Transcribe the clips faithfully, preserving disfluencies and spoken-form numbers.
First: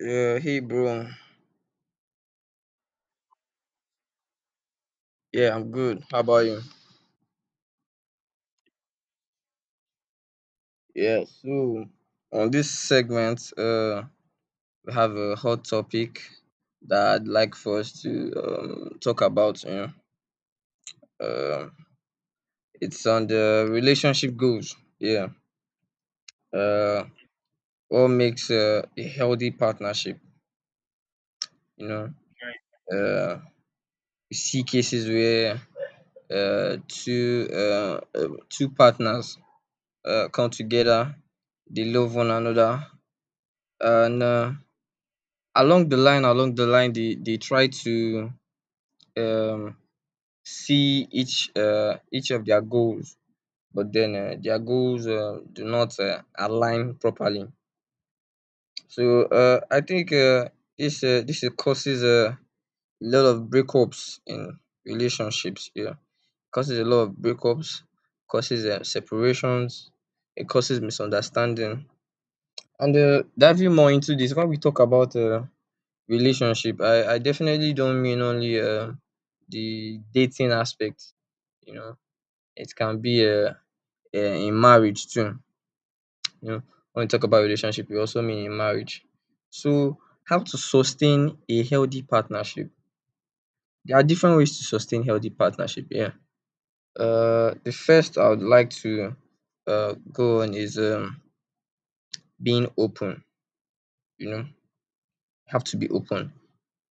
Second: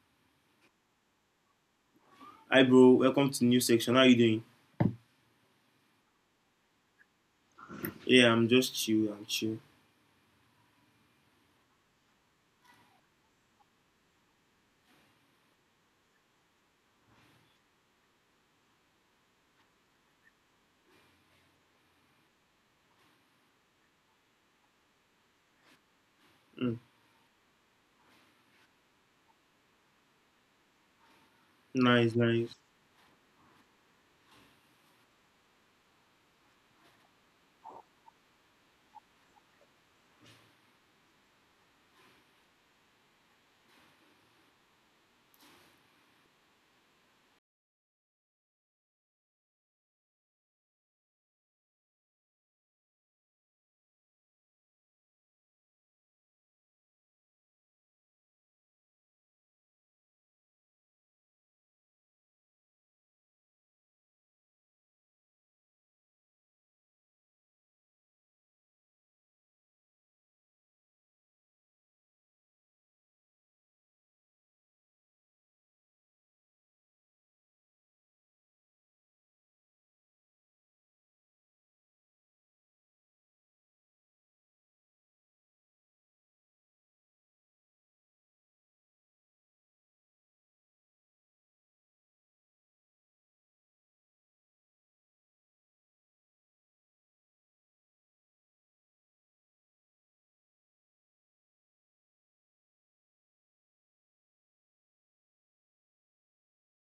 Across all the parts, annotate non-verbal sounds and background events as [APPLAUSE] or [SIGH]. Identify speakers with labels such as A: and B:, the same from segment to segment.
A: Yeah, hey bro.
B: Hi bro, welcome to new section. How you doing?
A: Yeah, I'm good. How about you?
B: Yeah, I'm just chill. I'm chill.
A: Yeah, so on this segment, uh, we have a hot topic that I'd like for us to um, talk about. You know, um, it's on the relationship goals. Yeah,
B: Mm,
A: uh, what makes uh, a healthy partnership? You know,
B: nice, nice.
A: uh, we see cases where uh, two uh, uh, two partners uh, come together, they love one another, and uh, along the line along the line they they try to um see each uh each of their goals, but then uh, their goals uh, do not uh, align properly. So uh, I think uh, this uh, this uh, causes a lot of breakups in relationships, yeah, causes a lot of breakups, causes uh, separations, it causes misunderstanding. And uh diving more into this, when we talk about uh, relationship, I I definitely don't mean only um the dating aspect, you know. It can be um um in marriage too, you know. When we talk about relationship, we also mean in marriage. So how to sustain a healthy partnership? There are different ways to sustain healthy partnership, yeah. Uh, the first I would like to uh go on is um being open, you know. Have to be open.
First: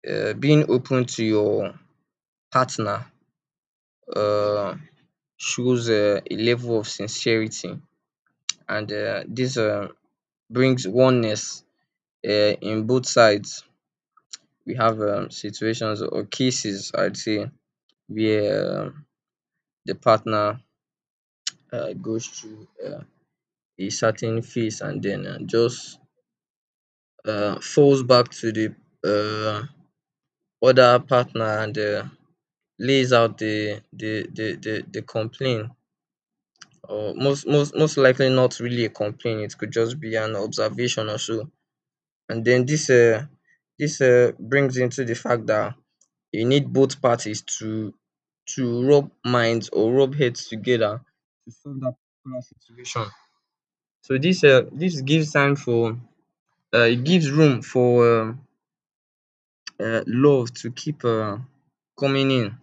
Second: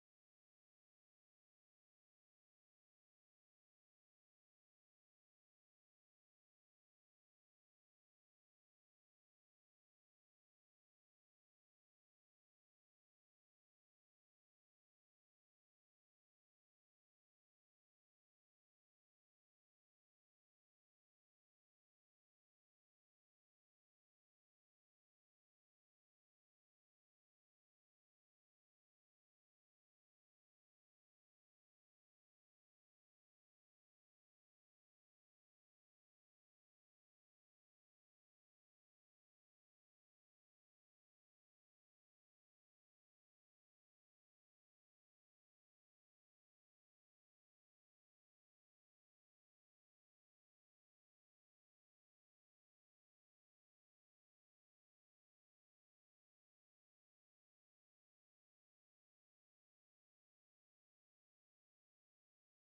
A: Uh, being open to your partner Uh. shows uh, a level of sincerity, and uh, this uh, brings oneness uh, in both sides. We have um, situations or cases, I'd say, where um the partner uh, goes through uh, a certain phase, and then uh, just uh, falls back to the uh, other partner, and uh, lays out the the the the, the complaint. Or most most most likely not really a complaint. It could just be an observation or so. And then this uh, this uh, brings into the fact that you need both parties to to rub minds or rub heads together to solve that particular situation. So this uh, this gives time for, uh, it gives room for um uh, love to keep uh, coming in.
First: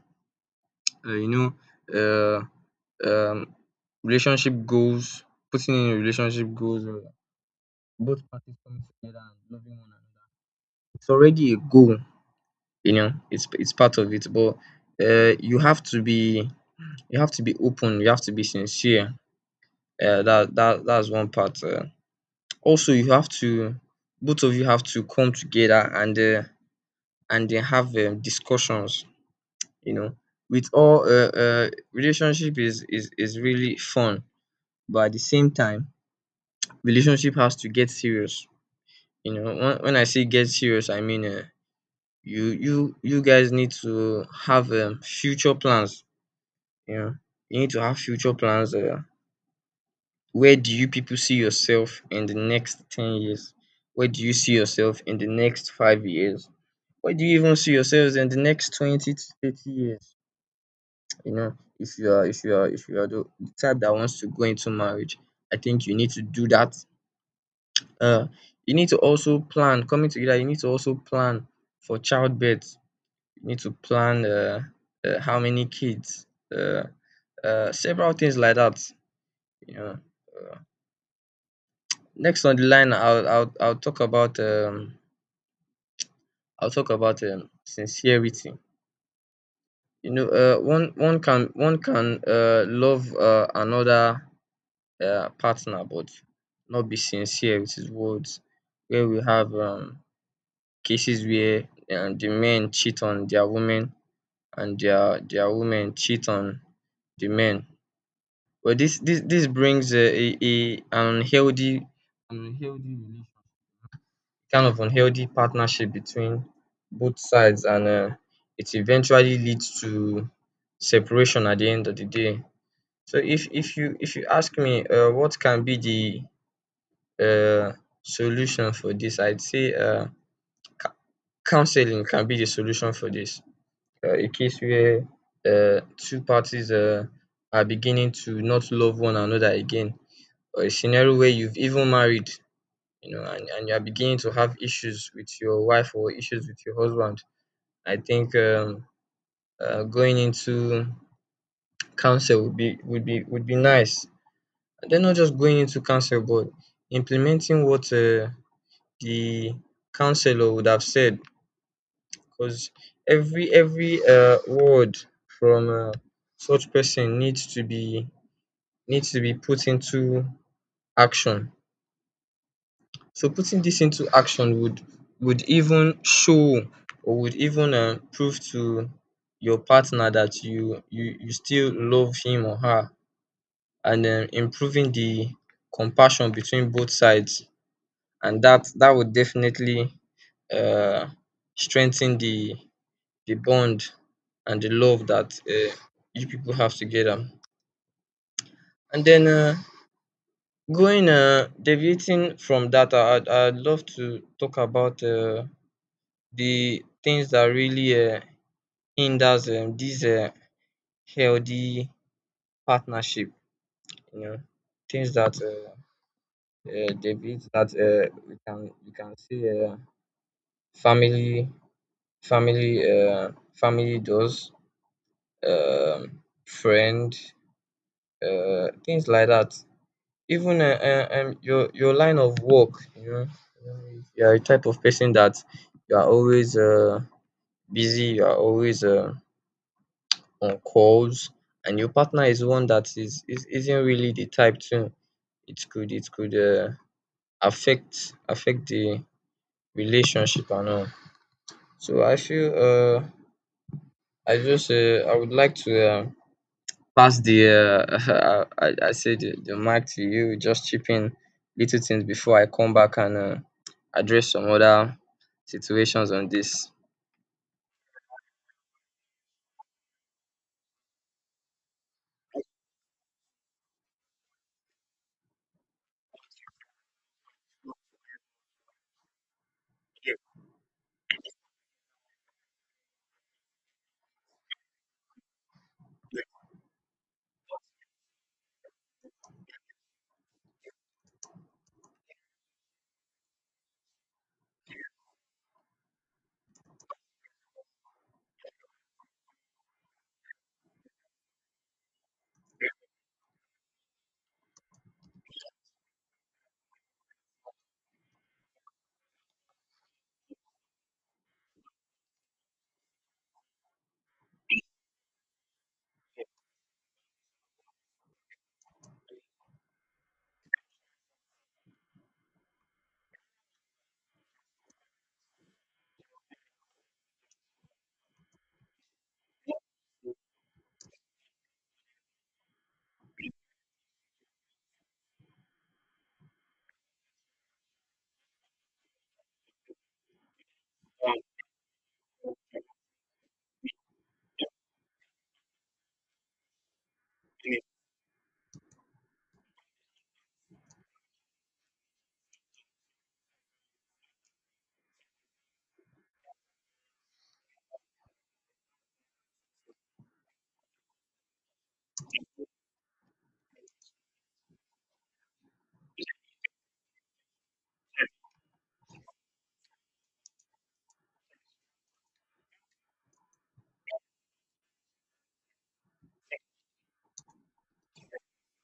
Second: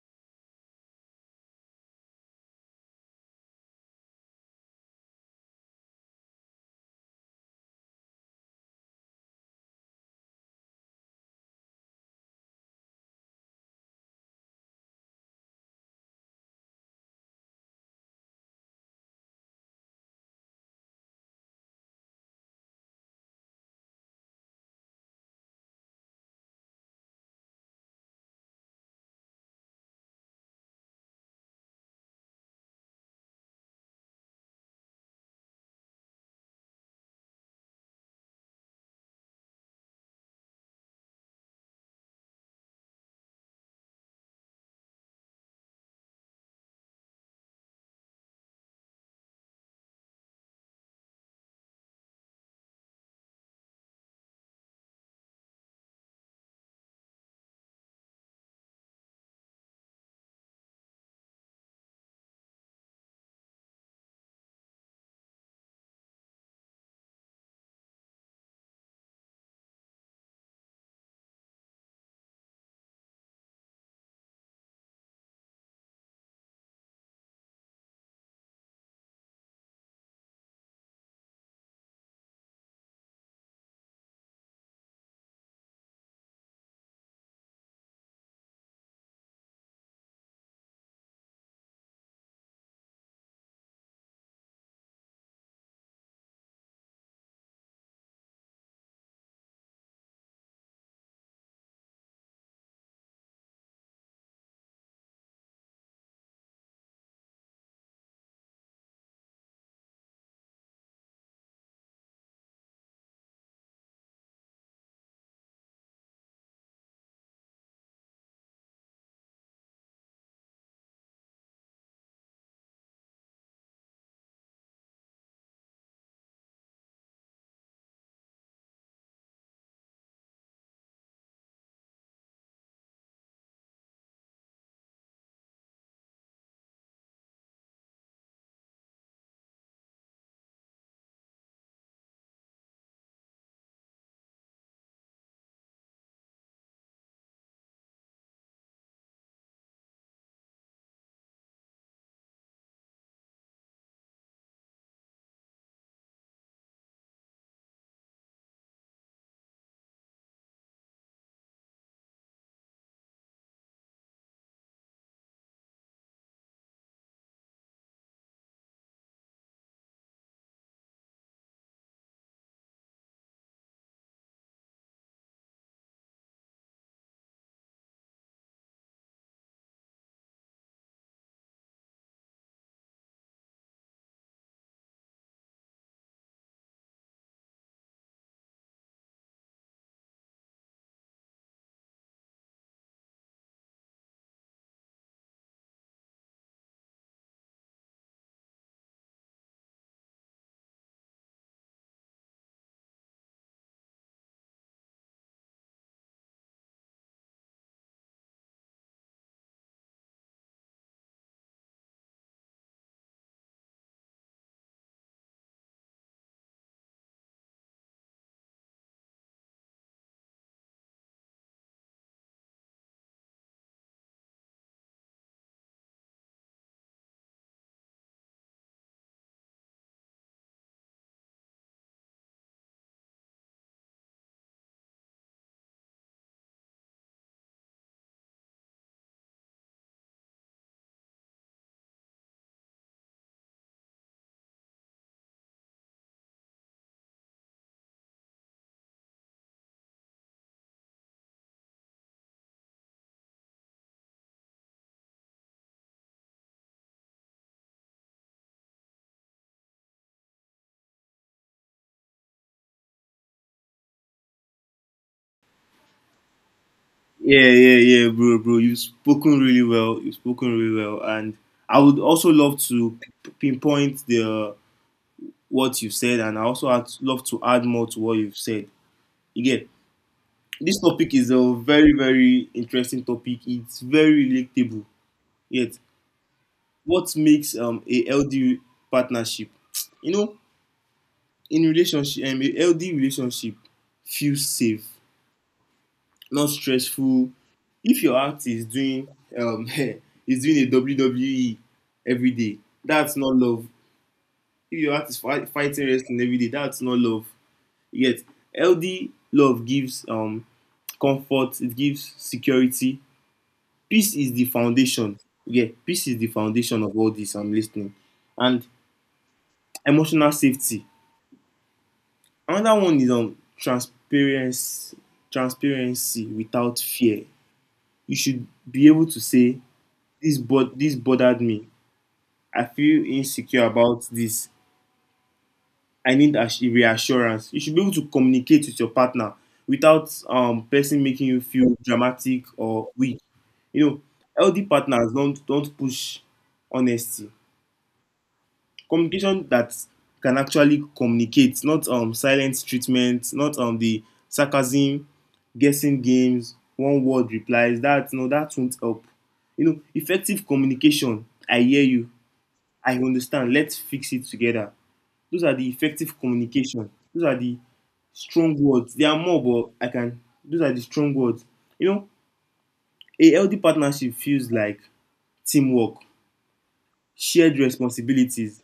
A: Uh, you know, uh, um, Relationship goals, putting in relationship goals, uh, both parties coming together and loving one another. It's already a goal you know it's it's part of it, but uh you have to be, you have to be open, you have to be sincere. uh that that that's one part. Uh also, you have to, both of you have to come together, and uh and then have um discussions you know with all uh uh relationship is is is really fun, but at the same time, relationship has to get serious. You know when when I say get serious, I mean, um you you you guys need to have um future plans. Yeah, you need to have future plans. Uh, where do you people see yourself in the next ten years? Where do you see yourself in the next five years? Where do you even see yourselves in the next twenty to thirty years? You know, if you are if you are if you are the the type that wants to go into marriage, I think you need to do that. Uh, you need to also plan. Coming together, you need to also plan for childbirth. You need to plan, uh, uh how many kids, uh, uh several things like that. You know, Next on the line, I'll I'll I'll talk about um I'll talk about um sincerity. You know, uh, one one can one can uh love uh another uh partner, but not be sincere with his words. Where we have um cases where, um, the men cheat on their women, and their their women cheat on the men. But this this this brings uh, a a unhealthy unhealthy kind of unhealthy partnership between both sides, and um it eventually leads to separation at the end of the day. So if if you if you ask me, um what can be the um solution for this? I'd say, um ca- counselling can be the solution for this. um A case where um two parties um are beginning to not love one another again, or a scenario where you've even married, you know, and and you are beginning to have issues with your wife or issues with your husband. I think, um, uh, going into council would be would be would be nice. And then, not just going into council, but implementing what uh, the councillor would have said. Because every every uh, word from uh, such person needs to be, needs to be put into action. So putting this into action would, would even show, or would even uh, prove to your partner that you you you still love him or her, and um improving the compassion between both sides. And that that would definitely uh, strengthen the the bond and the love that uh, you people have together. And then, uh, going uh, deviating from that, I, I'd, I'd love to talk about uh, the things that really uh, hinders um, this uh, healthy partnership. You know, Things that uh, uh, deviate that uh, we can we can see. Uh, family family uh, family does, um, friend, uh, things like that. Even uh, uh, um, your your line of work you know You are a type of person that you are always uh, busy, you are always uh, on calls, and your partner is one that is, is isn't really the type to. It could it could uh, affect affect the relationship and all. So i feel uh, i just uh, i would like to, um, pass the, uh, [LAUGHS] I, I say the, the mic to you. Just chip in little things before I come back and uh, address some other situations on this.
B: Yeah, yeah, yeah, bro, bro. You've spoken really well. You've spoken really well, and I would also love to p- pinpoint the what you've said, and I also had love to add more to what you've said. Again, this topic is a very, very interesting topic. It's very relatable. Yet, what makes um a healthy partnership? You know, in relationship, um, a healthy relationship feels safe, not stressful. If your act is doing um [LAUGHS] is doing a W W E every day, that's not love. If your act is fight, fighting wrestling every day, that's not love. Yet healthy love gives um comfort, it gives security. Peace is the foundation. Yeah, peace is the foundation of all this. I'm listening. And emotional safety. Another one is on transparency transparency without fear. You should be able to say, this but this bothered me. I feel insecure about this. I need ass- reassurance. You should be able to communicate with your partner without um person making you feel dramatic or weak. You know, healthy partners don't don't push honesty. Communication that can actually communicate, not um silent treatment, not um the sarcasm, guessing games, one word replies. That no, that won't help. You know, effective communication. I hear you. I understand. Let's fix it together. Those are the effective communication. Those are the strong words. There are more, but I can. Those are the strong words. You know, a healthy partnership feels like teamwork, shared responsibilities,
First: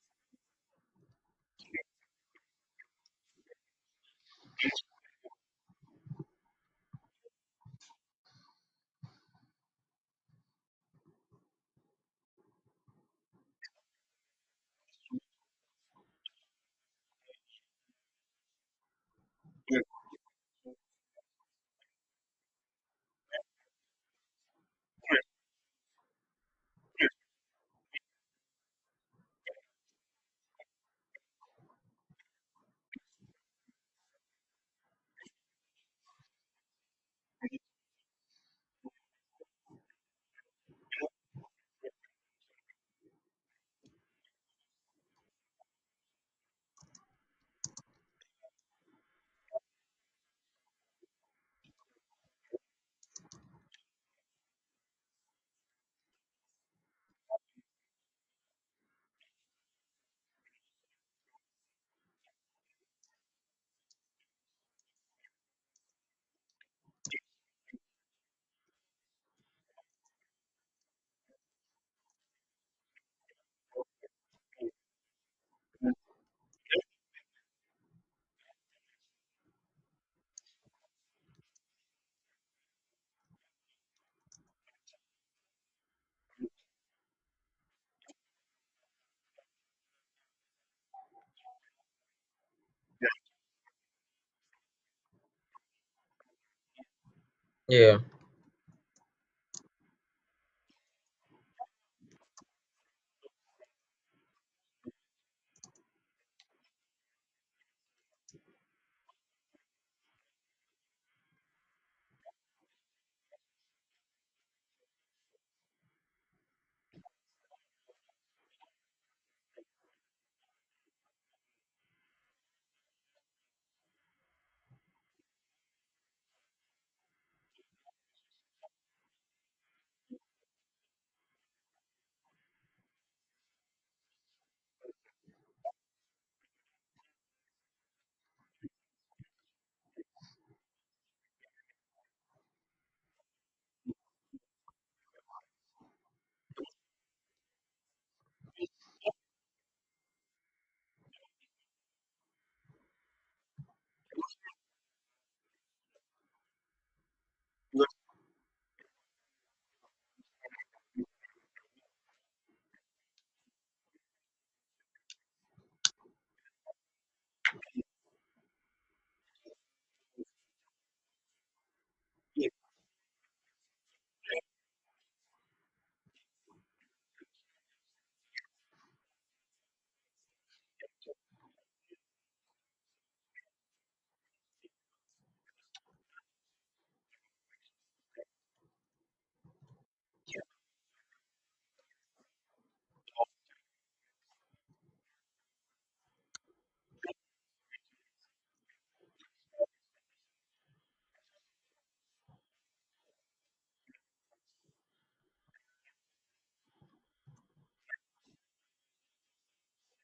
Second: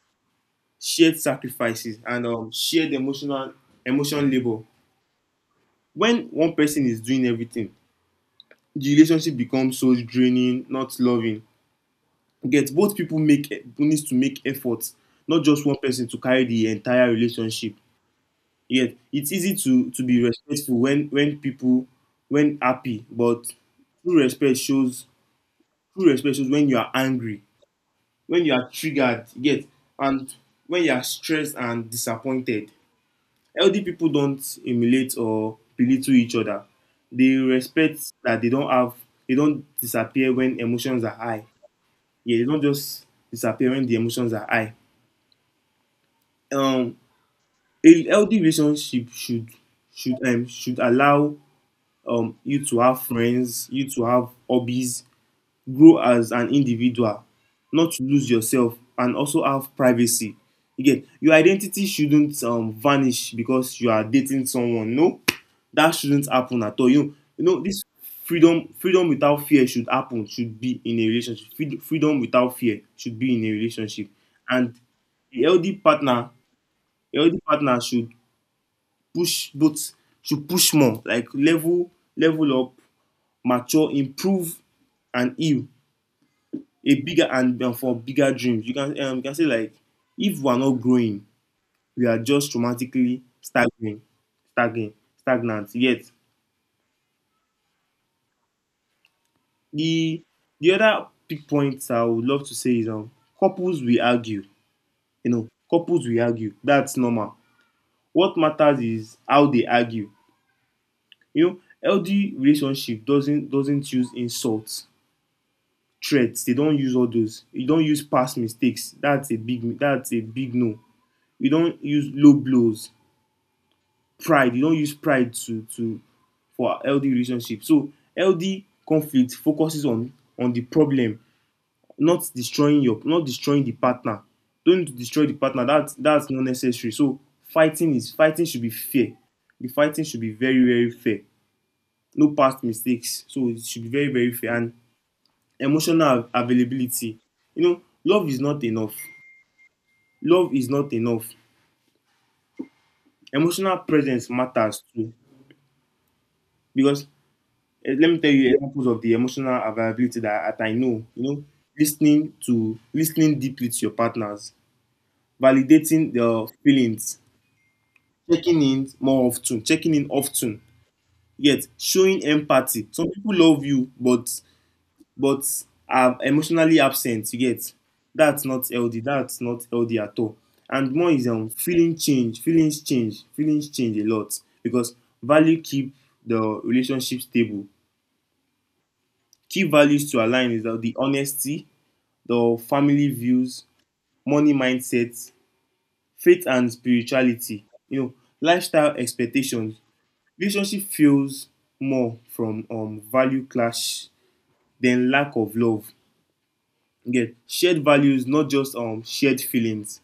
B: shared sacrifices, and um, shared emotional emotional labor. When one person is doing everything, the relationship becomes so draining, not loving. Get both people make needs to make efforts, not just one person to carry the entire relationship. Yeah, it's easy to to be respectful when when people when happy, but true respect shows true respect shows when you are angry, when you are triggered, you get, and when you are stressed and disappointed. Healthy people don't emulate or belittle each other. They respect that they don't have they don't disappear when emotions are high. Yeah, they don't just disappear when the emotions are high. Um, a healthy relationship should should um should allow um, you to have friends, you to have hobbies, grow as an individual, not to lose yourself, and also have privacy. Again, your identity shouldn't um, vanish because you are dating someone. No, that shouldn't happen at all. You know, you know this freedom, freedom without fear should happen. Should be in a relationship. Freed- Freedom without fear should be in a relationship, and a healthy partner, a healthy partner should push both should push more, like level level up mature, improve, and heal a bigger and, and for bigger dreams. You can um, you can say like if we are not growing, we are just traumatically stagnant, stagnant, stagnant. Yet
A: Yeah.
B: the the other big point I would love to say is um couples will argue. You know, couples will argue. That's normal. What matters is how they argue. You know, healthy relationship doesn't doesn't use insults, threats. They don't use all those. You don't use past mistakes. That's a big that's a big no. You don't use low blows. Pride. You don't use pride to to for LD relationship. So L D conflict focuses on on the problem, not destroying your not destroying the partner. Don't destroy the partner. That's that's not necessary. So fighting is fighting should be fair. The fighting should be very, very fair. No past mistakes. So it should be very, very fair and emotional availability. You know, love is not enough. Love is not enough. Emotional presence matters too. Because eh, let me tell you examples of the emotional availability that, that I know. You know, listening to listening deeply to your partners, validating their feelings, checking in more often, checking in often. Yet showing empathy. Some people love you, but but are emotionally absent you get, that's not healthy, that's not healthy at all. And one is um, feeling change feelings change feelings change a lot because value keep the relationship stable. Key values to align is the the honesty, the family views, money mindset, faith and spirituality, you know, lifestyle expectations. Relationship feels more from um, value clash than lack of love. You get shared values, not just um shared feelings.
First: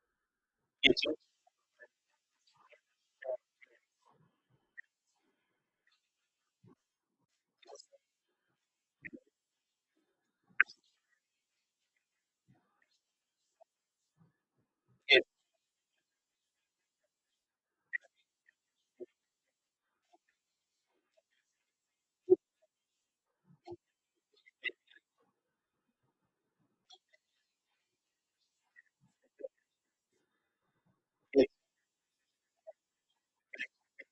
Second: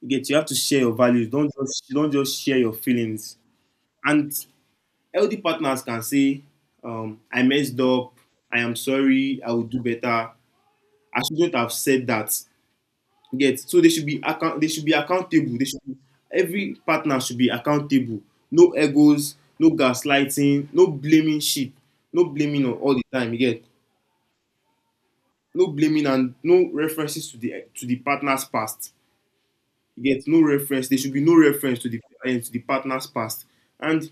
B: You get you have to share your values. Don't just don't just share your feelings. And healthy partners can say, um, I messed up. I am sorry. I will do better. I shouldn't have said that. You get so they should be account. They should be accountable. They should be, every partner should be accountable. No egos. No gaslighting. No blaming shit. No blaming all all the time. You get no blaming and no references to the to the partner's past. You get no reference. There should be no reference to the uh, to the partner's past. And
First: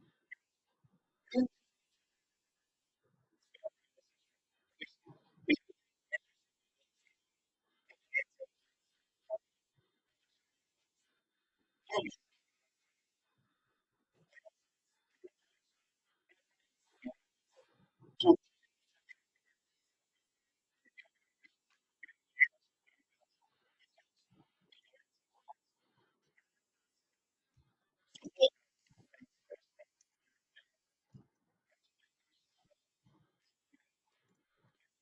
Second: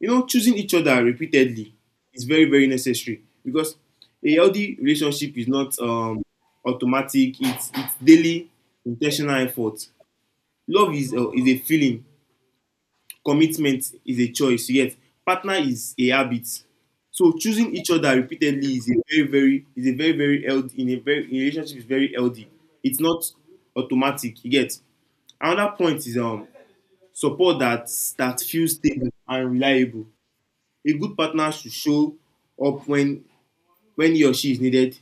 B: you know, choosing each other repeatedly is very, very necessary because a healthy relationship is not um, automatic. It's it's daily intentional effort. Love is uh, is a feeling. Commitment is a choice. Yet partner is a habit. So choosing each other repeatedly is a very very is a very very healthy in a very in a relationship is very healthy. It's not automatic. You get another point is um support that that feels stable and reliable. A good partner should show up when when he or she is needed.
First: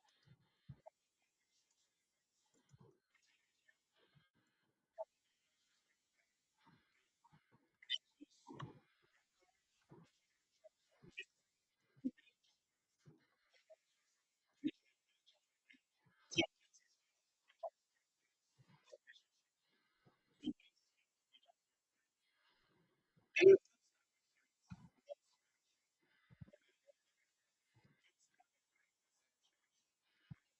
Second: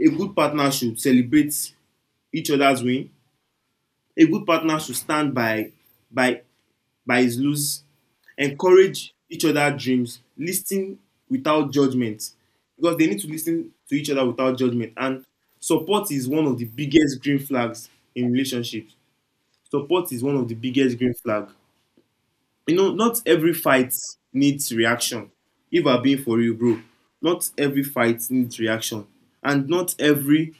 B: A good partner should celebrate each other's win. A good partner should stand by by by his lose, encourage each other's dreams, listen without judgment because they need to listen to each other without judgment. And support is one of the biggest green flags in relationships. Support is one of the biggest green flag. You know, not every fight needs reaction. If I'm being for real, bro, not every fight needs reaction, and not every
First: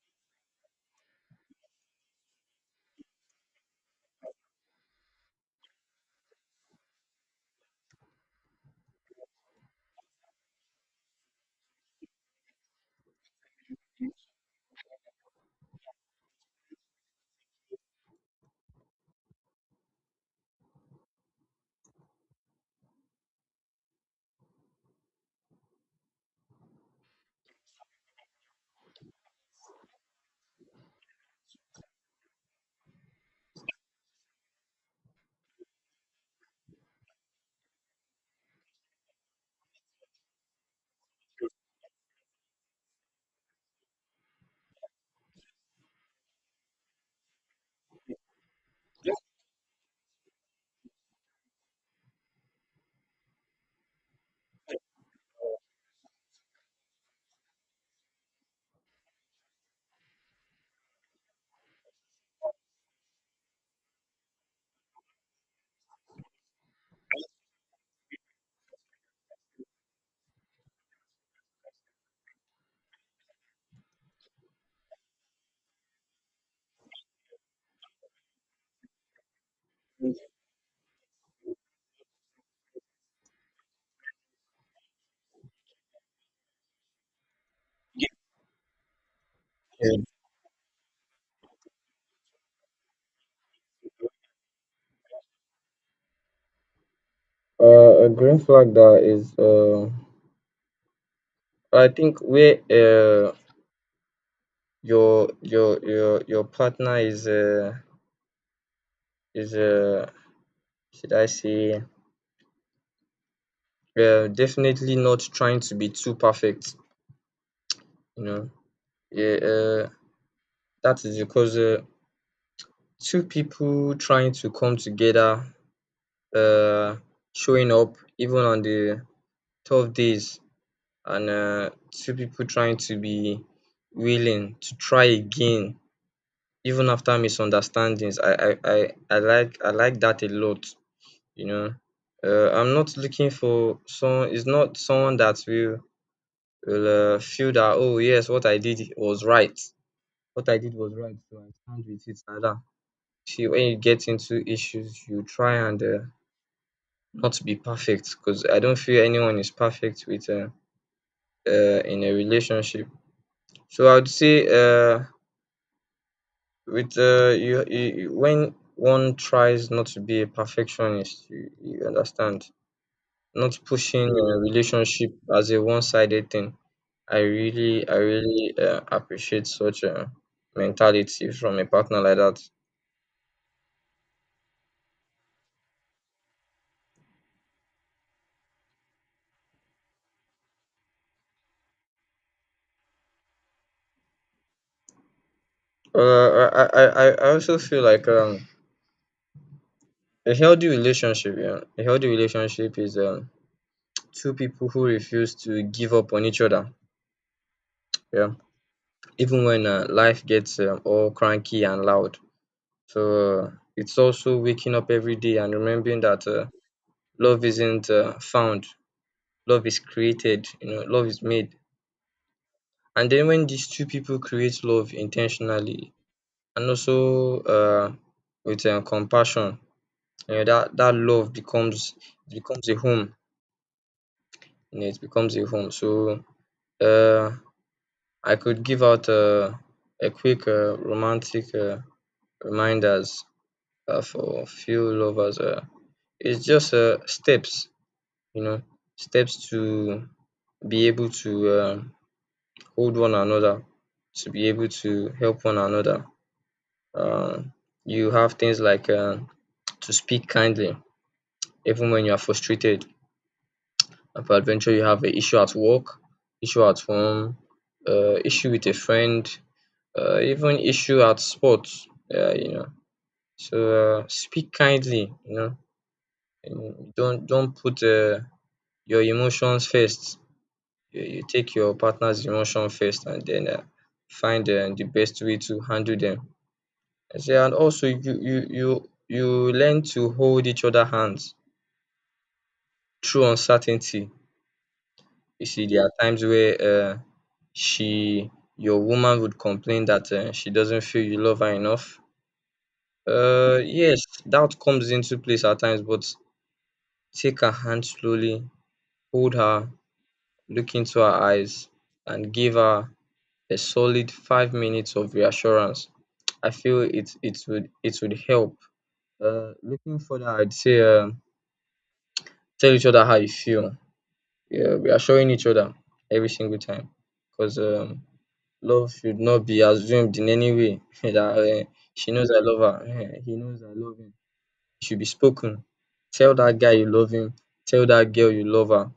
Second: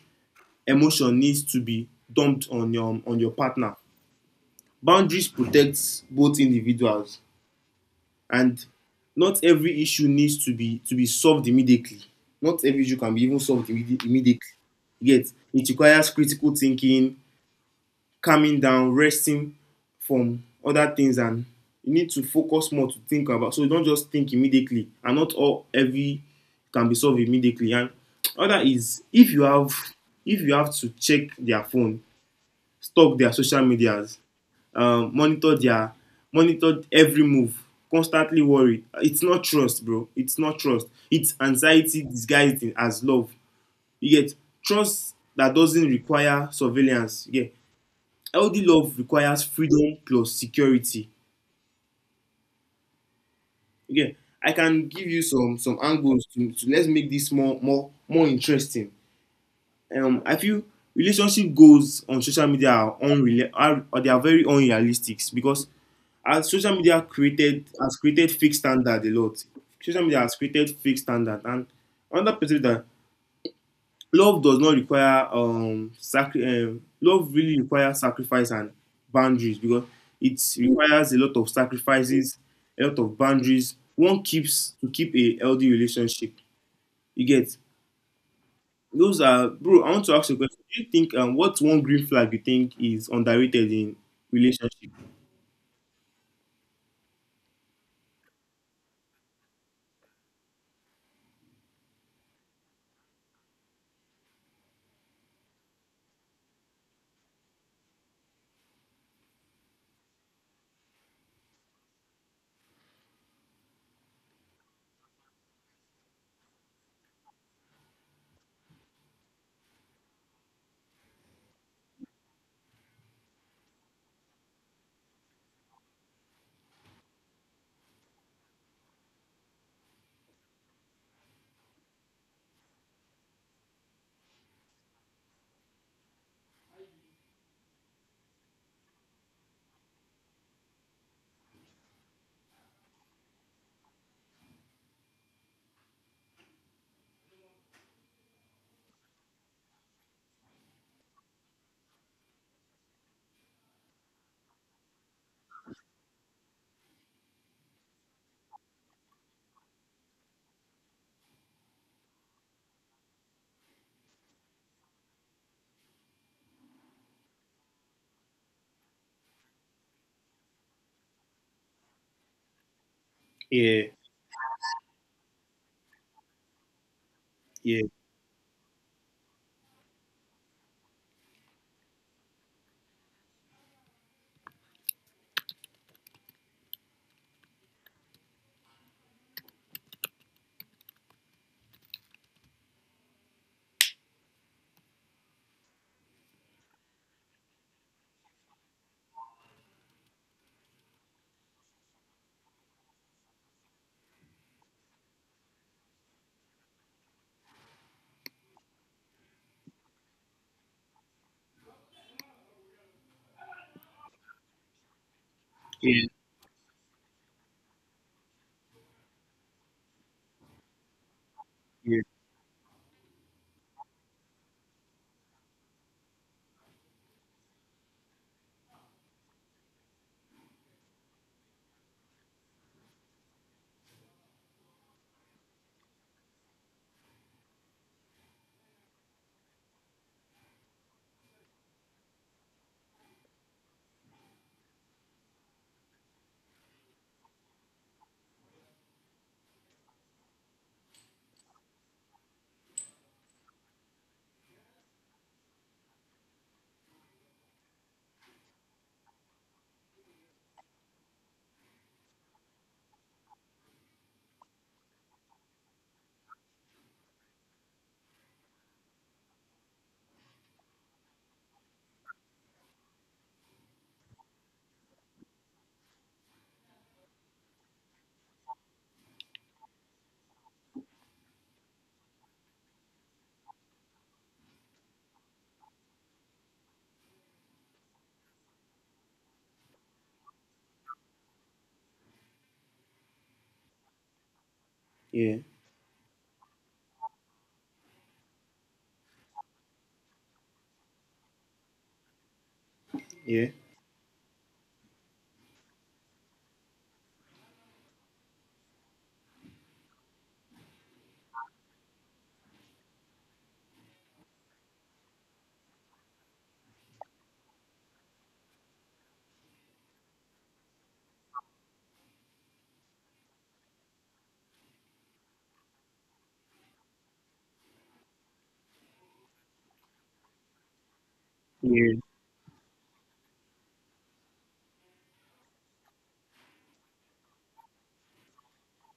B: emotion needs to be dumped on your on your partner. Boundaries protect both individuals, and not every issue needs to be to be solved immediately. Not every issue can be even solved immedi- immediately. Yet, it requires critical thinking, calming down, resting from other things and you need to focus more to think about. So you don't just think immediately and not all every can be solved immediately. And other is if you have if you have to check their phone, stalk their social medias, um, monitor their monitor every move, constantly worry. It's not trust, bro. It's not trust. It's anxiety disguised in- as love. You get trust that doesn't require surveillance. Yeah, healthy love requires freedom plus security. Okay, I can give you some some angles to, to let's make this more more more interesting. um I feel relationship goals on social media are unreal are or they are very unrealistic because as social media created has created fake standard a lot. Social media has created fake standard. And another perspective that love does not require um, sacri- um love really requires sacrifice and boundaries because it requires a lot of sacrifices, a lot of boundaries one keeps to keep a healthy relationship, you get. Those are bro, I
A: Okay.
B: want to ask you a question. Do you think um what's one green flag you think is underrated in relationship?
A: Uh, a green flag that is, uh, I think where uh, your your your your partner is, uh, is uh, should I say, uh, definitely not trying to be too perfect, you know. Yeah, uh, that is because uh, two people trying to come together, uh, showing up even on the tough days, and uh, two people trying to be willing to try again even after misunderstandings. I I, I, I like I like that a lot, you know. Uh, I'm not looking for someone. It's not someone that will will uh, feel that, oh yes, what I did was right. What I did was right, so I stand with it like that. See, when you get into issues, you try and uh, not to be perfect, because I don't feel anyone is perfect with uh, uh in a relationship. So I'd say, uh with uh you, you, when one tries not to be a perfectionist, you, you understand, not
B: Yeah,
A: pushing a relationship as a one-sided thing. I
B: yeah,
A: really I really uh, appreciate such a mentality from a partner like that. Uh, I, I, I I also feel like, um a healthy relationship, yeah, a healthy relationship is, um two people who refuse to give up on each other. Yeah, even when uh, life gets, um, all cranky and loud. So uh, it's also waking up every day and remembering
B: yeah,
A: that uh, love isn't uh, found, love is created. You know, love is made.
B: yeah,
A: And then, when these two people create love intentionally, and also uh, with um, compassion, you know that that love becomes, it becomes a home. You know, it becomes a home. So uh, I could give out uh, a quick uh, romantic uh, reminders uh, for few lovers. Uh, it's just uh, steps, you know, steps to be able to uh, hold one another, to be able to help one another. Uh, you have things like, uh, to speak kindly, even when you are frustrated. And peradventure, you have an issue at work, issue at home, uh, issue with a friend, uh, even issue at sports. Yeah, you know So, uh, speak kindly, you know, and don't don't put uh, your emotions first. You, you take your partner's emotion first, and then uh, find uh, the best way to handle them. I say, and also you you you you learn to hold each other hands through uncertainty.
B: yeah,
A: You see, there are times where uh, she your woman would complain that uh, she doesn't feel you love her enough.
B: yeah,
A: Uh, yes, doubt comes into place at times, but take her hand slowly, hold her, look into her eyes, and give her a solid five minutes of reassurance. I feel it it would it would help. Uh, looking further, I'd say, um tell each other how you feel. Yeah, reassuring each other every single time, because, um, love should not be assumed in any way. [LAUGHS] that uh,
B: yeah,
A: she knows I love her. [LAUGHS] Eh, he knows I love him. It should be spoken. Tell that guy you love him. Tell that girl you love her.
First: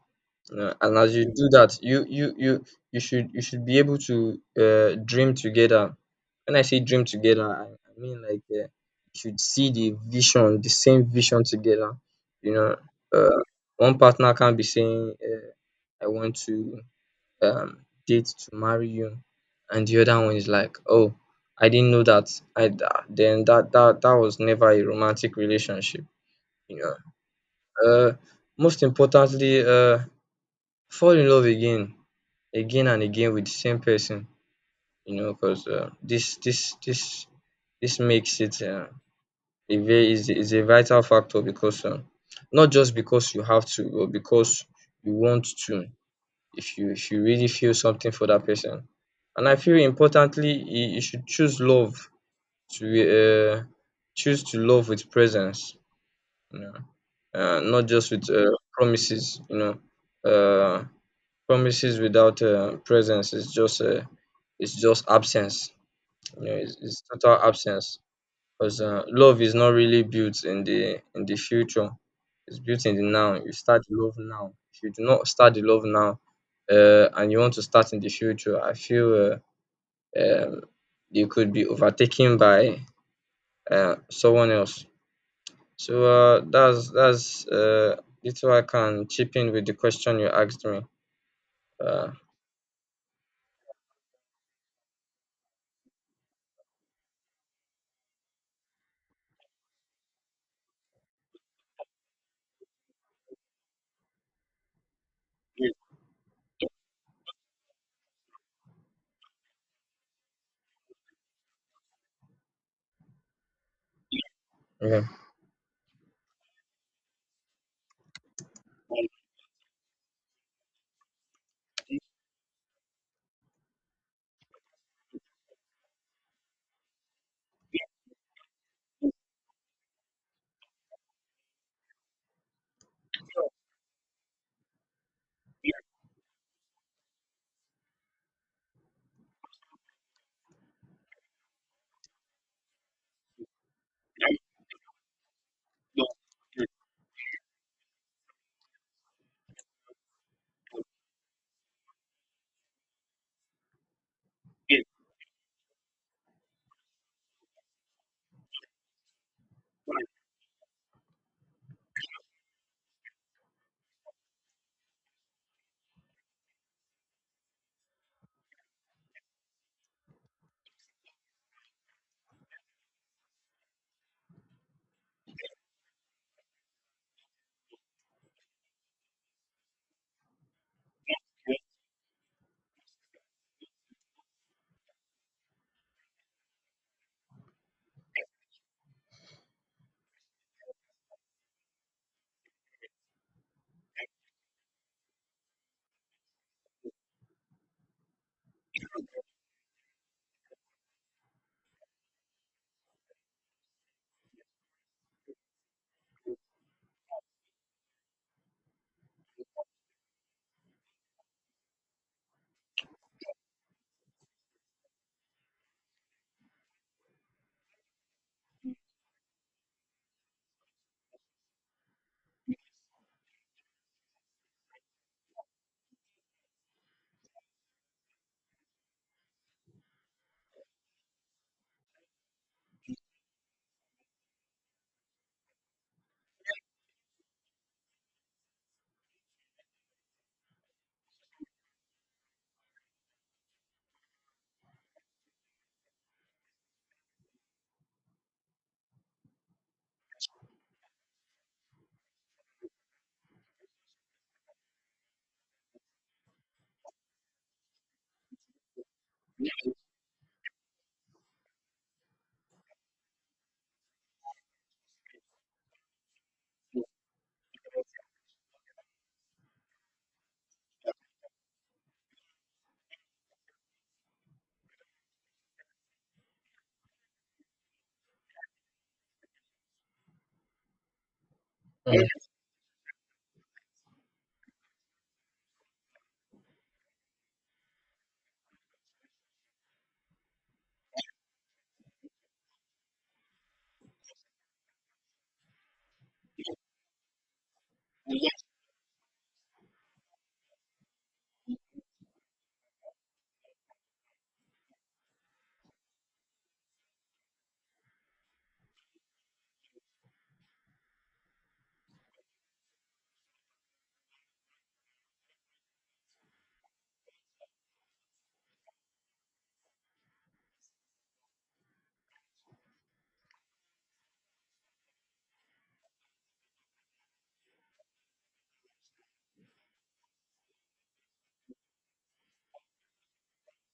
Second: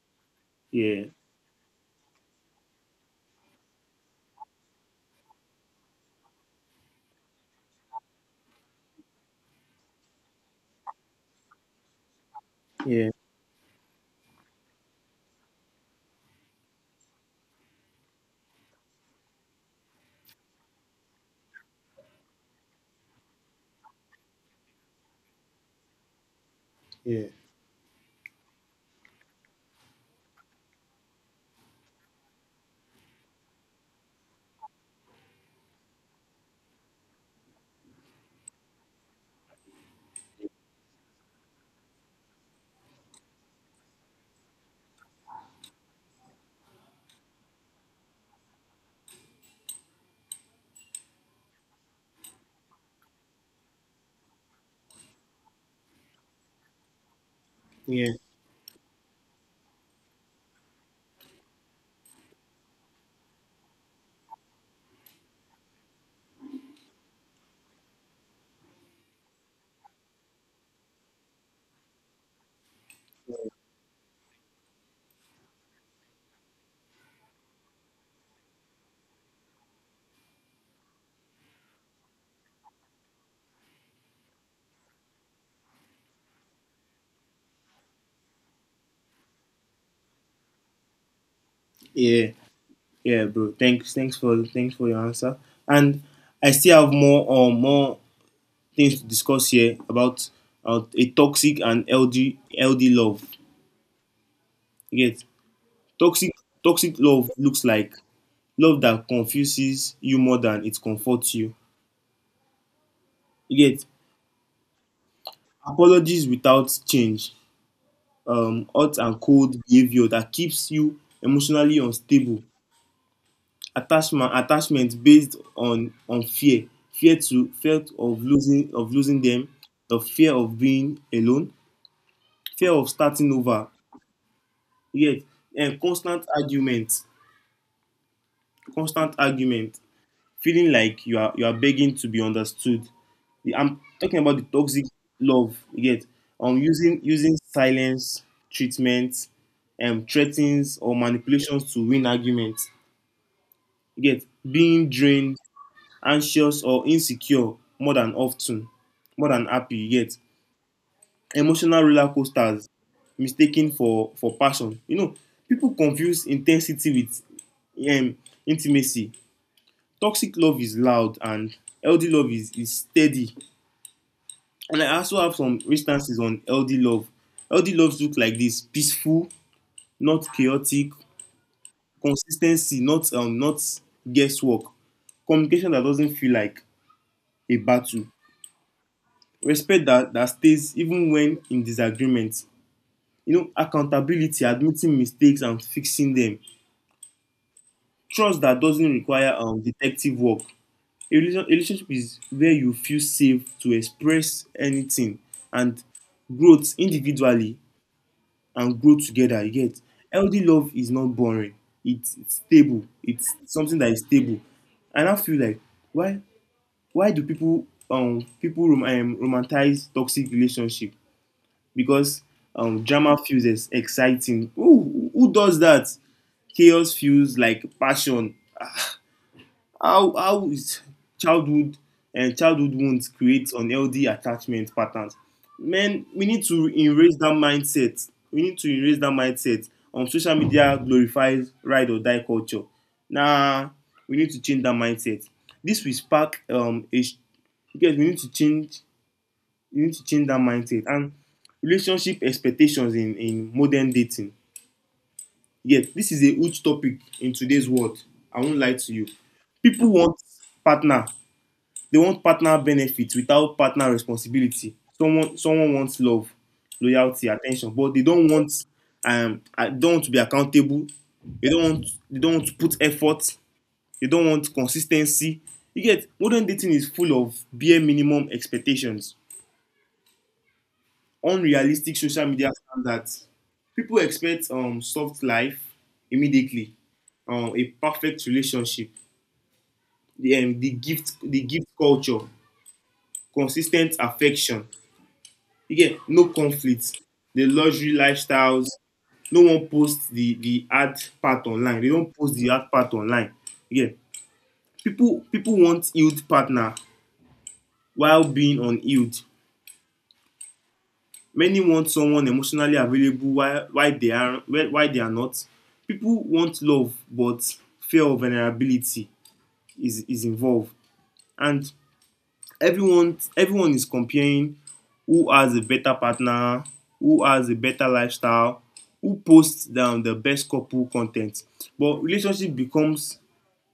A: Yeah, and
B: yeah,
A: as you do that, you you you you should you should be able to uh, dream together. When I say dream together, I, I mean like uh, you should see the vision, the same vision together. You know,
B: yeah,
A: uh, one partner can't be saying, uh, "I want to um, date to marry you," and the other one is like, "Oh, I didn't know that." I tha- then that that that was never a romantic relationship. You know,
B: yeah,
A: uh, most importantly, uh, fall in love again again and again with the same person, you know, because uh, this this this this makes it uh, a very is is a vital factor because um, not just because you have to, but because you want to. If you if you really feel something for that person, and I feel importantly, you, you should choose love to uh, choose to love with presence, you know, uh, not just
B: yeah,
A: with uh, promises, you know. Uh, Promises without uh, presence is just uh, it's just absence. You know, it's, it's total absence because uh, love is not really built in the in the future. It's built in the now. You start the love now. If you do not start the love now, uh, and you want to start in the future, I feel uh, um, you could be overtaken by uh, someone else. So uh, that's that's uh, little I can chip in with the question you asked me. Uh,
B: yeah. Yeah, bro. Thanks, thanks for thanks for your answer. And I still have more or more things to discuss here about uh, a toxic and LD L D love. Yes, toxic toxic love looks like love that confuses you more than it comforts you. Yet
A: yeah.
B: apologies without change, um, hot and cold behavior that keeps you emotionally unstable, attachment attachment based on on fear, fear to fear of losing of losing them, of fear of being alone, fear of starting over, yes, and constant argument constant argument, feeling like you are you are begging to be understood. The- I'm talking about the toxic love. You get um using using silence treatment, um threats or manipulations to win arguments. You get
A: Okay.
B: being drained, anxious or insecure more than often, more than happy, yet emotional roller coasters mistaken for for passion. You know, people confuse intensity with um, intimacy. Toxic love is loud, and healthy love is is steady. And I also have some instances on healthy love. Healthy loves look like this: peaceful, not chaotic, consistency, not um not guesswork, communication that doesn't feel like a battle, respect that that stays even when in disagreement, you know, accountability, admitting mistakes and fixing them, trust that doesn't require um, detective work, a relation- a relationship is where you feel safe to express anything, and growth individually and grow together. You get healthy love is not boring. It's, it's stable. It's something that is stable. And I now feel like, why why do people, um people rom- um, romanticize toxic relationship? Because um, drama feels ex- exciting. Who, who does that? Chaos feels like passion. How how is childhood, and uh, childhood wounds create unhealthy attachment patterns? Man, we need to erase that mindset. We need to erase that mindset. Um, social media glorifies ride or die culture. Nah, we need to change that mindset. This will spark um a sh- because we need to change, you need to change that mindset and relationship expectations in in modern dating. Yes, this is a huge topic in today's world. I won't lie to you. People want partner, they want partner benefits without partner responsibility. Someone someone wants love, loyalty, attention, but they don't want, um uh, don't want to be accountable. They don't want they don't want to put effort. They don't want consis ten cy. You get modern dating is full of bare minimum expectations, unrealistic
A: Mm.
B: social media standards. People expect um, soft life immediately, um, a perfect relationship, the, um, the gift, the gift culture, consistent affection. Again, no conflicts, the luxury lifestyles. No one posts the the hard part online. They don't post the hard part online. Again, people people want healed partner while being unhealed. Many want someone emotionally available while, while, they are, while they are not. People want love, but fear of vulnerability is, is involved. And everyone, everyone is comparing who has a better partner, who has a better lifestyle, who posts down the best couple content. But relationship becomes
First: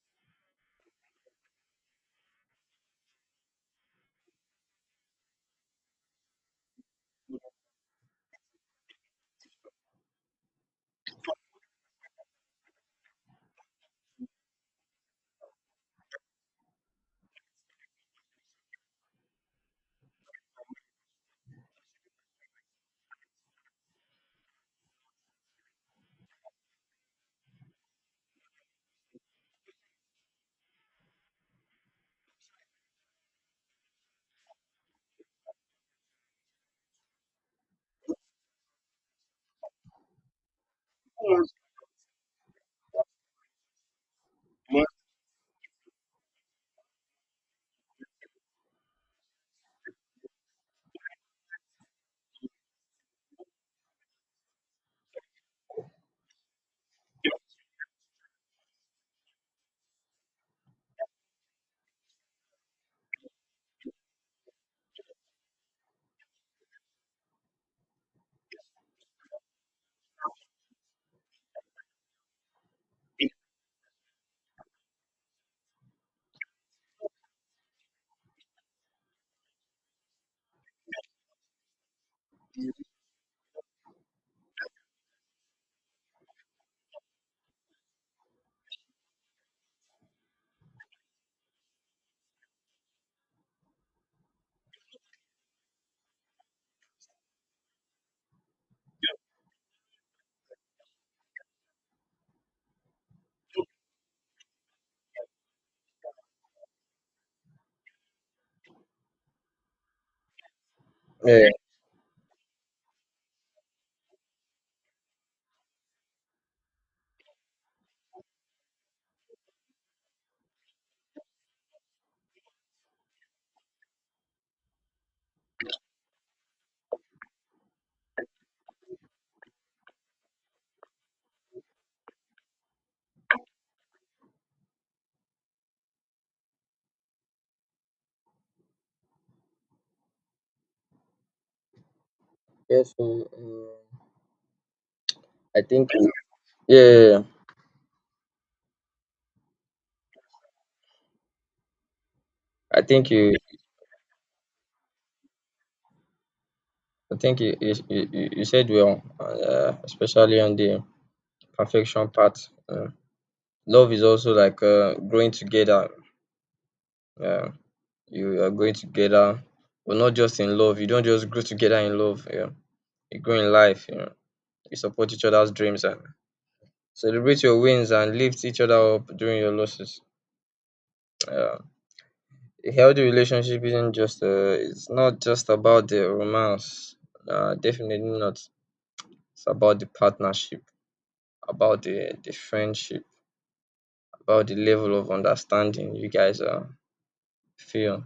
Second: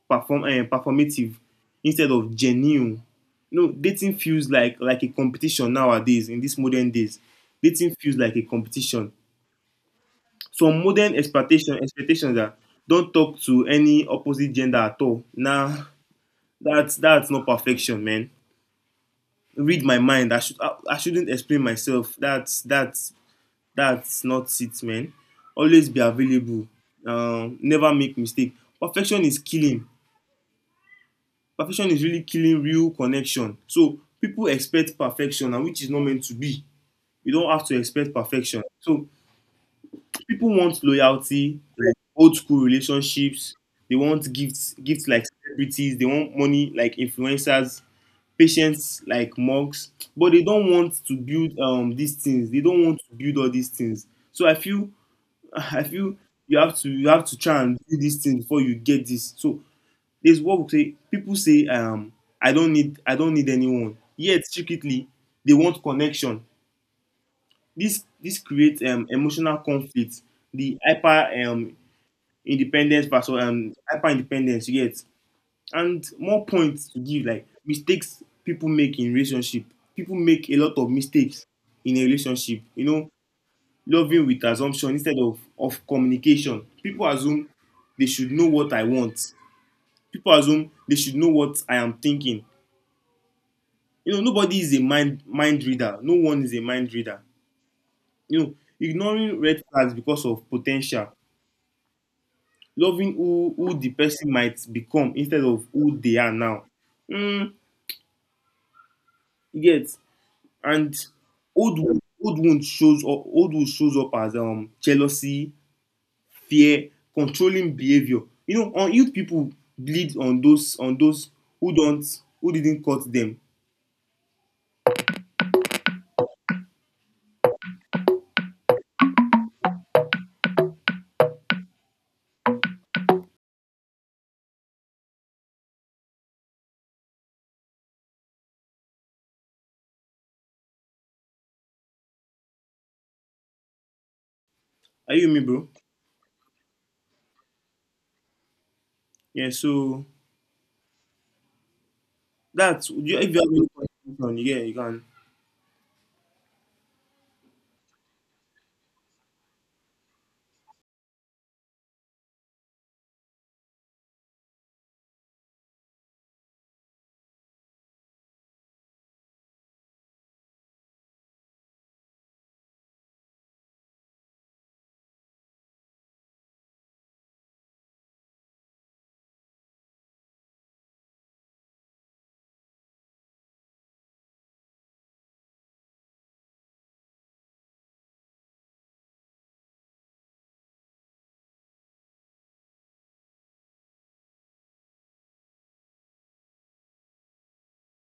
B: perform, uh, performative instead of genuine. You know, dating feels like like a competition nowadays in these modern days. Dating feels like a competition. Some modern expectation expectations that don't talk to any opposite gender at all. Nah, that's that's not perfection, man. Read my mind. I should I, I shouldn't explain myself. That's that's that's not it, man. Always be available. Um, never make mistake. Perfection is killing. Perfection is really killing real connection. So people expect perfection, and which is not meant to be. You don't have to expect perfection. So people want loyalty, like old school relationships. They want gifts, gifts like celebrities. They want money like influencers, patience like mugs. But they don't want to build um these things. They don't want to build all these things. So I feel, [LAUGHS] I feel you have to you have to try and do these things before you get this. So there's what we say. People say um I don't need I don't need anyone. Yet secretly they want connection. This this creates um, emotional conflict. The hyper um, independence versus um, hyper independence. You get and more points to give, like mistakes people make in relationship. People make a lot of mistakes in a relationship, you know, loving with assumption instead of of communication. People assume they should know what I want. People assume they should know what I am thinking. You know, nobody is a mind mind reader. No one is a mind reader, you know. Ignoring red flags because of potential, loving who who the person might become instead of who they are now. Mm, you, and
A: Yeah.
B: old wo- old wound shows up old wound shows up as um jealousy, fear, controlling behavior. You know, on youth, people bleed on those on those who don't, who didn't cut them.
A: Yes, um, um,
B: Are you with me,
A: I
B: bro?
A: think you, yeah, yeah, yeah.
B: Yeah. So
A: I
B: that's, if
A: think
B: you have
A: you,
B: any question, yeah, you can.
A: I think you, you, you you you said well, uh, especially on the perfection part. Uh, love is also like uh, growing together. Yeah, you are growing together, but not just in love. You don't just grow together in love. Yeah, you grow in life. You know, you support each other's dreams and celebrate your wins and lift each other up during your losses. Yeah. A healthy relationship isn't just uh, it's not just about the romance. Uh, definitely not. It's about the partnership, about the the friendship, about the level of understanding you guys uh, feel.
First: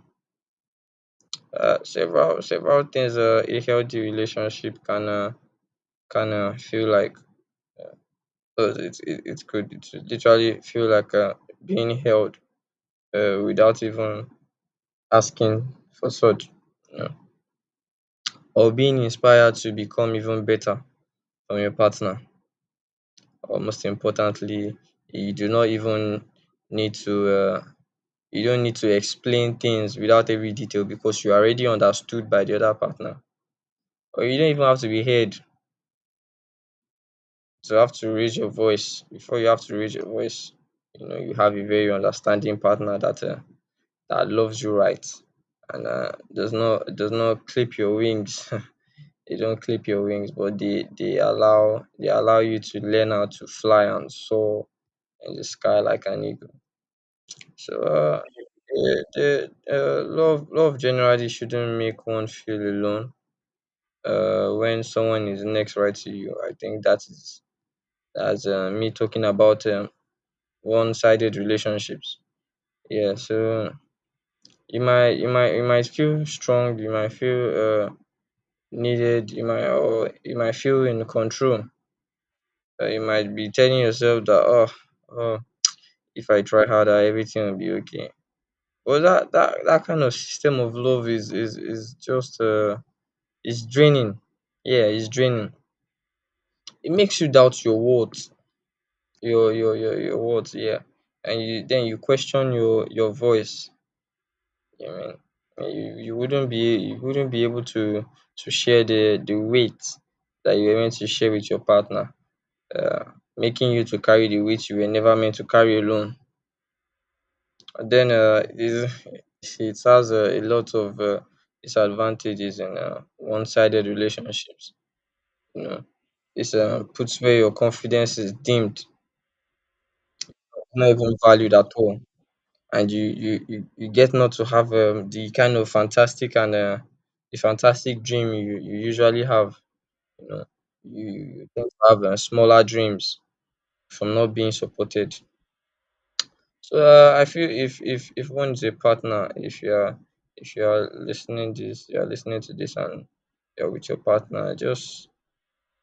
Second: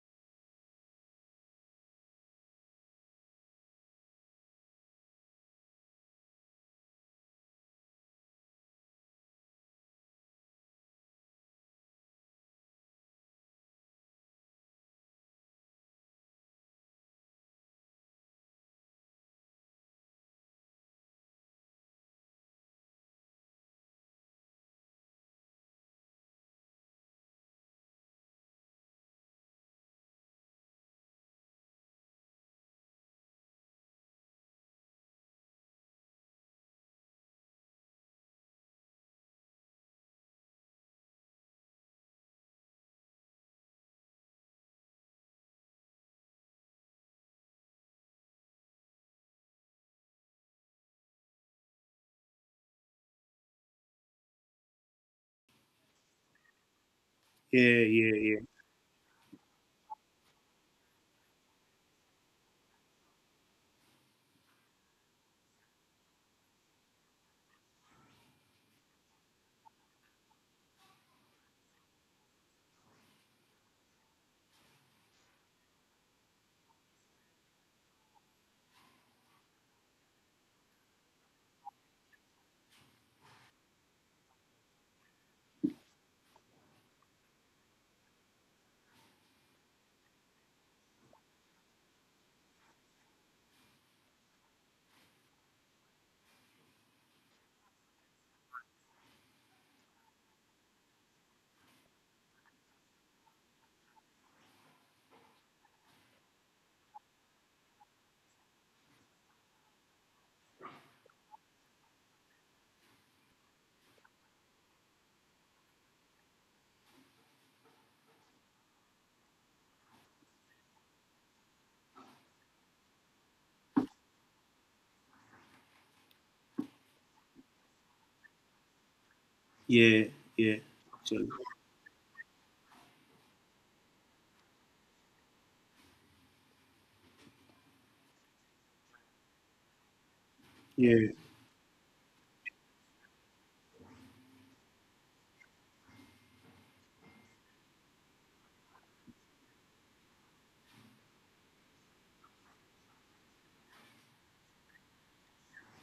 A: Uh, several several things uh, a healthy relationship can uh, can uh, feel like. Uh, it, it it could literally feel like uh, being held uh, without even asking for such, you know, or being inspired to become even better from your partner, or most importantly, you do not even need to uh, you don't need to explain things without every detail because you are already understood by the other partner. Or you don't even have to be heard to have to raise your voice. Before you have to raise your voice, you know you have a very understanding partner that uh, that loves you right and uh, does not does not clip your wings. [LAUGHS] They don't clip your wings, but they they allow they allow you to learn how to fly and soar in the sky like an eagle. So
B: Yeah, yeah,
A: uh,
B: yeah,
A: the, the uh, love love generally shouldn't make one feel alone. Uh, when someone is next right to you, I think that is that's uh, me talking about um, one-sided relationships. Yeah, so you might you might you might feel strong, you might feel uh, needed, you might, or you might feel in control. Uh, you might be telling yourself that oh, oh, if I try harder, everything will be okay. Well, that that that kind of system of love is is is just, uh it's draining. Yeah, it's draining. It makes you doubt your worth, your your your your worth. Yeah, and you then you question your your voice. I mean, and you you wouldn't be you wouldn't be able to to share the the weight that you were meant to share with your partner, uh, making you to carry the weight you were never meant to carry alone. And then uh, is [LAUGHS] it has a, a lot of uh, disadvantages in uh, one-sided relationships. You know, it's uh, puts where your confidence is dimmed,
B: yeah, yeah.
A: not even
B: Actually,
A: valued at all, and you you you, you get not to have um, the kind of fantastic and uh, the fantastic dream you you usually have. You know, you,
B: yeah.
A: you tend to have uh, smaller dreams from not being supported. So uh, I feel if if if one's a partner, if you're if you're listening this, you're listening to this, and you're with your partner, just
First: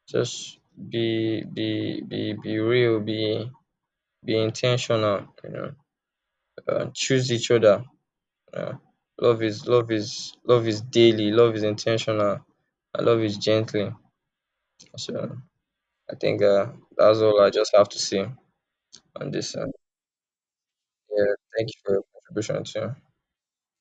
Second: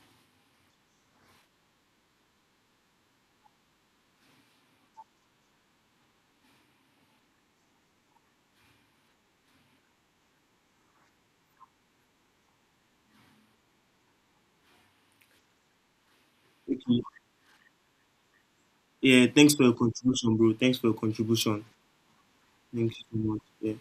A: just be be be be real, be be intentional. You know, uh, choose each other. Uh, love is love is love is daily. Love is intentional. And love is gently. So I think uh,
B: Okay.
A: that's all I just have to say
B: Yeah.
A: on
B: Thanks
A: this.
B: for your
A: And
B: contribution, bro. Thanks for your
A: yeah,
B: contribution.
A: thank you for your contribution
B: Thank
A: too.
B: you so much. Yeah.